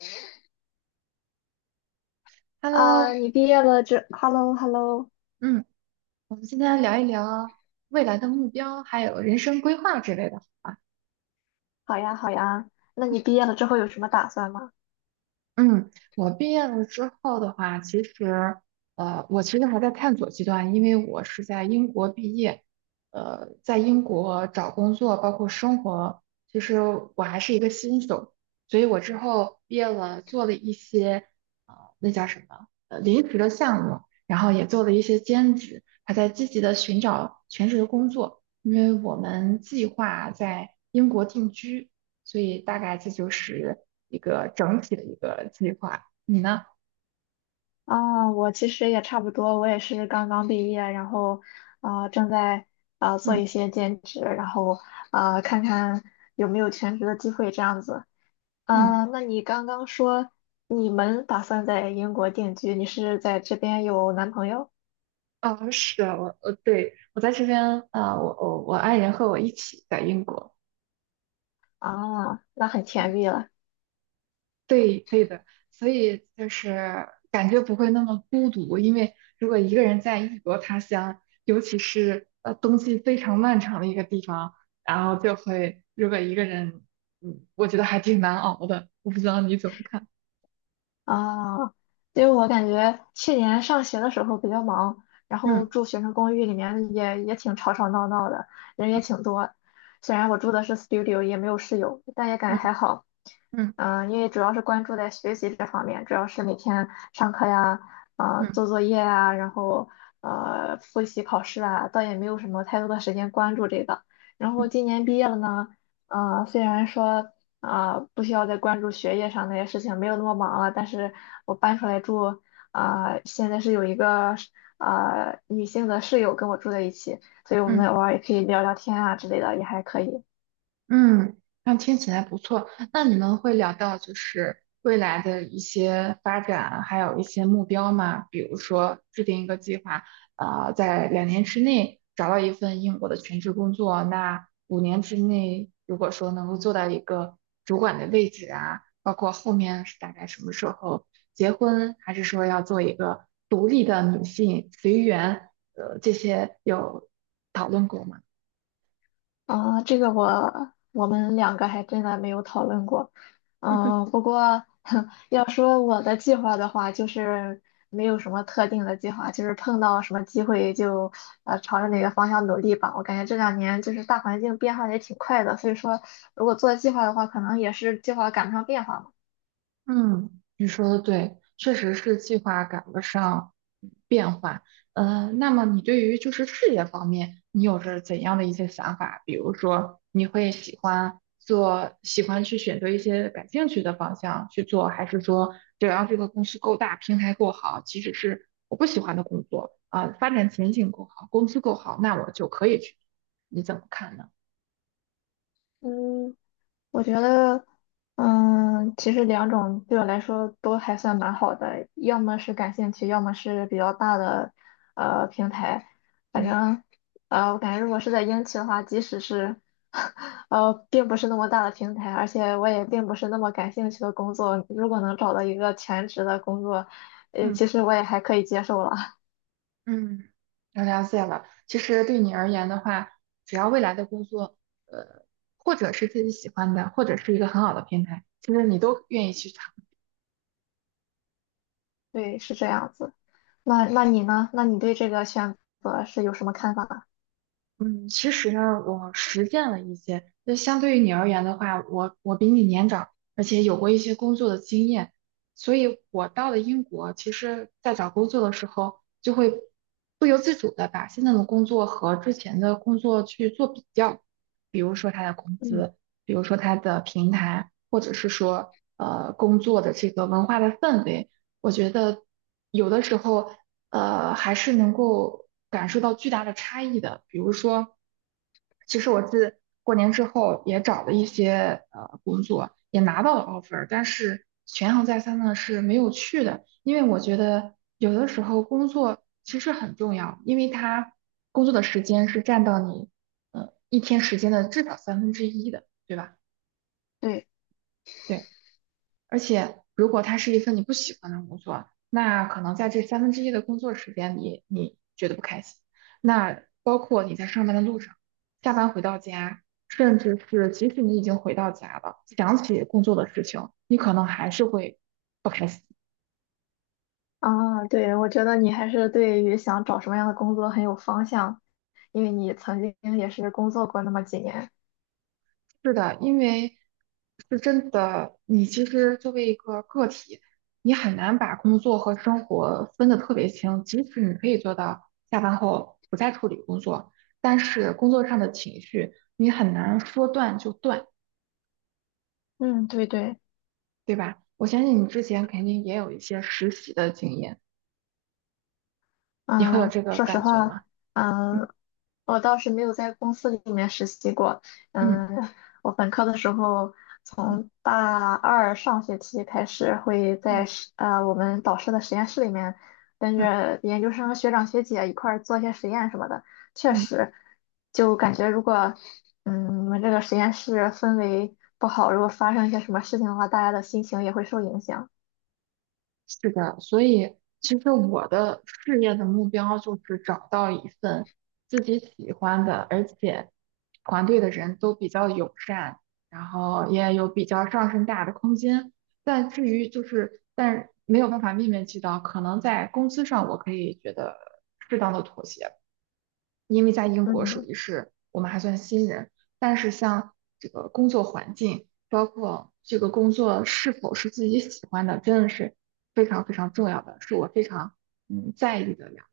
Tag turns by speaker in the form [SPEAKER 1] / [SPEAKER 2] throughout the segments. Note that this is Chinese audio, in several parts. [SPEAKER 1] 啊，
[SPEAKER 2] Hello，
[SPEAKER 1] 你毕业了之，hello hello，
[SPEAKER 2] 嗯。我们今天聊一聊未来的目标，还有人生规划之类的。啊。
[SPEAKER 1] 好呀好呀。那你毕业了之后有什么打算吗？
[SPEAKER 2] 嗯，我毕业了之后的话，其实，我其实还在探索阶段，因为我是在英国毕业，在英国找工作，包括生活，其实我还是一个新手，所以我之后毕业了，做了一些，呃，那叫什么，临时的项目，然后也做了一些兼职，还在积极的寻找全职的工作，因为我们计划在英国定居。所以大概这就是一个整体的一个计划。你呢？
[SPEAKER 1] 啊，我其实也差不多，我也是刚刚毕业，然后啊，正在啊做一
[SPEAKER 2] 嗯
[SPEAKER 1] 些兼职，然后啊看看有没有全职的机会这样子。
[SPEAKER 2] 嗯，
[SPEAKER 1] 啊，那你刚刚说你们打算在英国定居，你是在这边有男朋友
[SPEAKER 2] 哦，是我我呃对，我在这边啊、我爱人和我一起在英国。
[SPEAKER 1] 啊？那很甜
[SPEAKER 2] 嗯
[SPEAKER 1] 蜜了。
[SPEAKER 2] 对对的，所以就是感觉不会那么孤独，因为如果一个人在异国他乡，尤其是冬季非常漫长的一个地方，然后就会如果一个人，我觉得还挺难熬的。我不知道你怎么看？
[SPEAKER 1] 啊，因为我感觉去年上学的时候比较忙，然后
[SPEAKER 2] 嗯
[SPEAKER 1] 住学生公寓里面也挺吵吵闹闹的，人也
[SPEAKER 2] 嗯
[SPEAKER 1] 挺多。虽然我住的是 studio，也没有室友，但也感觉还
[SPEAKER 2] 嗯
[SPEAKER 1] 好。
[SPEAKER 2] 嗯
[SPEAKER 1] 因为主要是关注在学习这方面，主要是每天上课呀，啊、
[SPEAKER 2] 嗯
[SPEAKER 1] 做作业啊，然后复习考试啊，倒也没有什么太多的时间关注这个。然后今年毕业了呢，啊，虽然说。啊、不需要再关注学业上那些事情，没有那么忙了。但是我搬出来住啊、现在是有一个啊、女性的室友跟我住在一起，所以我
[SPEAKER 2] 嗯。
[SPEAKER 1] 们偶尔也可以聊聊天啊之类的，也还可以。
[SPEAKER 2] 嗯，那听起来不错。那你们会聊到就是未来的一些发展，还有一些目标吗？比如说制定一个计划，在2年之内找到一份英国的全职工作，那5年之内如果说能够做到一个主管的位置啊，包括后面是大概什么时候结婚，还是说要做一个独立的女性随缘，这些有讨论过吗？
[SPEAKER 1] 啊，这个我们两个还真的没有讨论过。嗯，不过 要说我的计划的话，就是没有什么特定的计划，就是碰到什么机会就朝着哪个方向努力吧。我感觉这两年就是大环境变化也挺快的，所以说如果做计划的话，可能也是计划赶不上变化嘛。
[SPEAKER 2] 嗯，你说的对，确实是计划赶不上变化。那么你对于就是事业方面，你有着怎样的一些想法？比如说，你会喜欢做，喜欢去选择一些感兴趣的方向去做，还是说只要这个公司够大，平台够好，即使是我不喜欢的工作啊，发展前景够好，工资够好，那我就可以去做。你怎么看呢？
[SPEAKER 1] 嗯，我觉得，其实两种对我来说都还算蛮好的，要么是感兴趣，要么是比较大的平台。反
[SPEAKER 2] 嗯
[SPEAKER 1] 正，我感觉如果是在英企的话，即使是 并不是那么大的平台，而且我也并不是那么感兴趣的工作，如果能找到一个全职的工作，其
[SPEAKER 2] 嗯。
[SPEAKER 1] 实我也还可以接受了。
[SPEAKER 2] 嗯，我了解了。其实对你而言的话，只要未来的工作，呃，或者是自己喜欢的，或者是一个很好的平台，其实你都愿意去尝
[SPEAKER 1] 对，是这样子。那你呢？那你对这个选择是有什么看法？
[SPEAKER 2] 嗯，其实呢，我实践了一些。就相对于你而言的话，我比你年长，而且有过一些工作的经验，所以我到了英国，其实在找工作的时候，就会不由自主的把现在的工作和之前的工作去做比较，比如说它的工
[SPEAKER 1] 嗯。
[SPEAKER 2] 资，比如说它的平台，或者是说工作的这个文化的氛围。我觉得有的时候，还是能够感受到巨大的差异的。比如说，其实我自过年之后也找了一些工作，也拿到了 offer，但是权衡再三呢是没有去的，因为我觉得有的时候工作其实很重要，因为它工作的时间是占到你一天时间的至少三分之一的，对吧？
[SPEAKER 1] 对。
[SPEAKER 2] 对。而且，如果它是一份你不喜欢的工作，那可能在这三分之一的工作时间里，你觉得不开心。那包括你在上班的路上、下班回到家，甚至是即使你已经回到家了，想起工作的事情，你可能还是会不开心。
[SPEAKER 1] 啊，对，我觉得你还是对于想找什么样的工作很有方向，因为你曾经也是工作过那么几年。
[SPEAKER 2] 是的，因为是真的，你其实作为一个个体，你很难把工作和生活分得特别清。即使你可以做到下班后不再处理工作，但是工作上的情绪你很难说断就断，
[SPEAKER 1] 嗯，对对。
[SPEAKER 2] 对吧？我相信你之前肯定也有一些实习的经验，你会有
[SPEAKER 1] 嗯，
[SPEAKER 2] 这个
[SPEAKER 1] 说实
[SPEAKER 2] 感觉吗？
[SPEAKER 1] 话，
[SPEAKER 2] 嗯
[SPEAKER 1] 嗯，我倒是没有在公司里面实习过。
[SPEAKER 2] 嗯
[SPEAKER 1] 嗯，我本科的时候，
[SPEAKER 2] 嗯
[SPEAKER 1] 从大二上学期开始，会在
[SPEAKER 2] 嗯。
[SPEAKER 1] 我们导师的实验室里面，跟
[SPEAKER 2] 嗯
[SPEAKER 1] 着研究生学长学姐一块儿做一些实验什么的。确
[SPEAKER 2] 嗯。
[SPEAKER 1] 实，就感觉如果我们这个实验室氛围不好，如果发生一些什么事情的话，大家的心情也会受影响。
[SPEAKER 2] 是的，所以其实我的事业的目标就是找到一份自己喜欢的，而且团队的人都比较友善，然后也有比较上升大的空间。但至于就是，但没有办法面面俱到，可能在工资上我可以觉得适当的妥协吧。因为在英国属
[SPEAKER 1] 嗯，
[SPEAKER 2] 于是我们还算新人，但是像这个工作环境，包括这个工作是否是自己喜欢的，真的是非常非常重要的，是我非常在意的呀。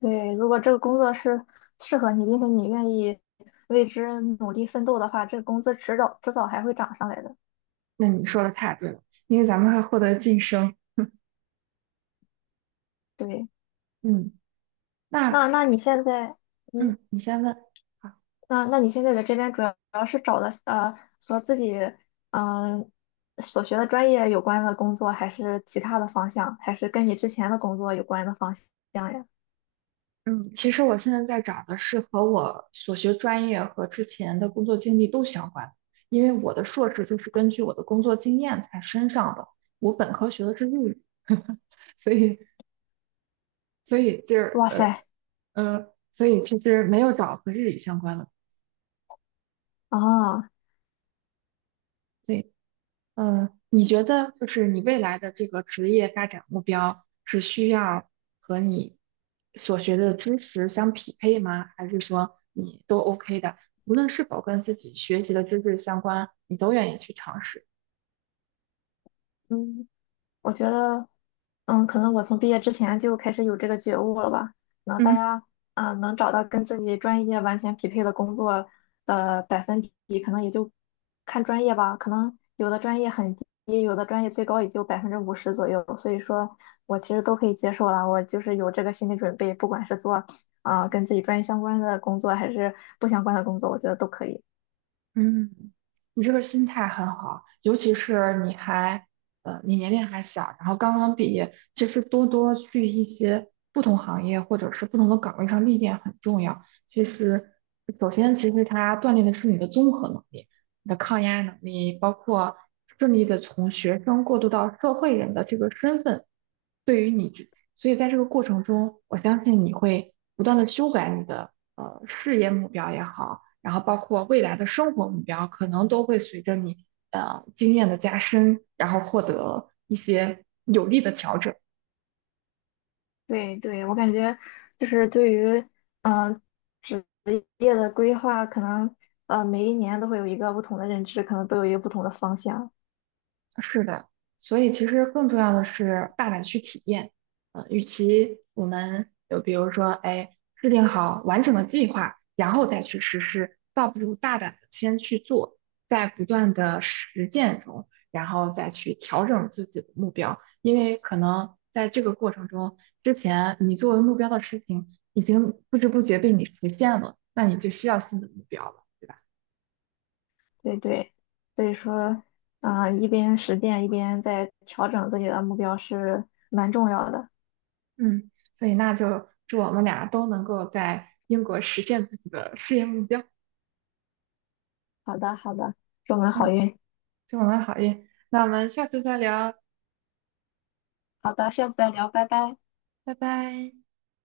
[SPEAKER 1] 对，如果这个工作是适合你，并且你愿意为之努力奋斗的话，这个工资迟早迟早还会涨上来的。
[SPEAKER 2] 那你说的太对了，因为咱们会获得晋升。
[SPEAKER 1] 对，
[SPEAKER 2] 嗯，
[SPEAKER 1] 那
[SPEAKER 2] 那
[SPEAKER 1] 那你现在，嗯，
[SPEAKER 2] 嗯，你先问。好
[SPEAKER 1] 那你现在在这边主要是找的和自己嗯、所学的专业有关的工作，还是其他的方向，还是跟你之前的工作有关的方向呀？
[SPEAKER 2] 嗯，其实我现在在找的是和我所学专业和之前的工作经历都相关的因为我的硕士就是根据我的工作经验才升上的，我本科学的是日语，所以所以就是
[SPEAKER 1] 哇
[SPEAKER 2] 呃
[SPEAKER 1] 塞
[SPEAKER 2] 呃所以其实没有找和日语相关的，
[SPEAKER 1] 啊！
[SPEAKER 2] 对，嗯，你觉得就是你未来的这个职业发展目标是需要和你所学的知识相匹配吗？还是说你都 OK 的，无论是否跟自己学习的知识相关，你都愿意去尝试？
[SPEAKER 1] 嗯。我觉得，可能我从毕业之前就开始有这个觉悟了吧。可能大
[SPEAKER 2] 嗯。
[SPEAKER 1] 家啊，能找到跟自己专业完全匹配的工作的百分比，可能也就看专业吧。可能有的专业很低，有的专业最高也就50%左右。所以说我其实都可以接受了。我就是有这个心理准备，不管是做啊跟自己专业相关的工作，还是不相关的工作，我觉得都可以。
[SPEAKER 2] 嗯，你这个心态很好，尤其是你还，你年龄还小，然后刚刚毕业，其实多多去一些不同行业或者是不同的岗位上历练很重要。其实，首先其实它锻炼的是你的综合能力、你的抗压能力，包括顺利的从学生过渡到社会人的这个身份，对于你这，所以在这个过程中，我相信你会不断的修改你的事业目标也好，然后包括未来的生活目标，可能都会随着你经验的加深，然后获得一些有力的调整。
[SPEAKER 1] 对对，我感觉就是对于嗯。呃业的规划可能每一年都会有一个不同的认知，可能都有一个不同的方向。
[SPEAKER 2] 是的，所以其实更重要的是大胆去体验。与其我们就比如说，哎，制定好完整的计划，然后再去实施，倒不如大胆的先去做，在不断的实践中，然后再去调整自己的目标。因为可能在这个过程中，之前你作为目标的事情已经不知不觉被你实现了，那你就需要新的目标了，对吧？
[SPEAKER 1] 对对，所以说啊、一边实践一边在调整自己的目标是蛮重要的。
[SPEAKER 2] 嗯，所以那就祝我们俩都能够在英国实现自己的事业目标。
[SPEAKER 1] 好的好的，祝我们好
[SPEAKER 2] 嗯，
[SPEAKER 1] 运。
[SPEAKER 2] 祝我们好运。那我们下次再聊，
[SPEAKER 1] 好的，下次再聊，拜拜。
[SPEAKER 2] 拜拜。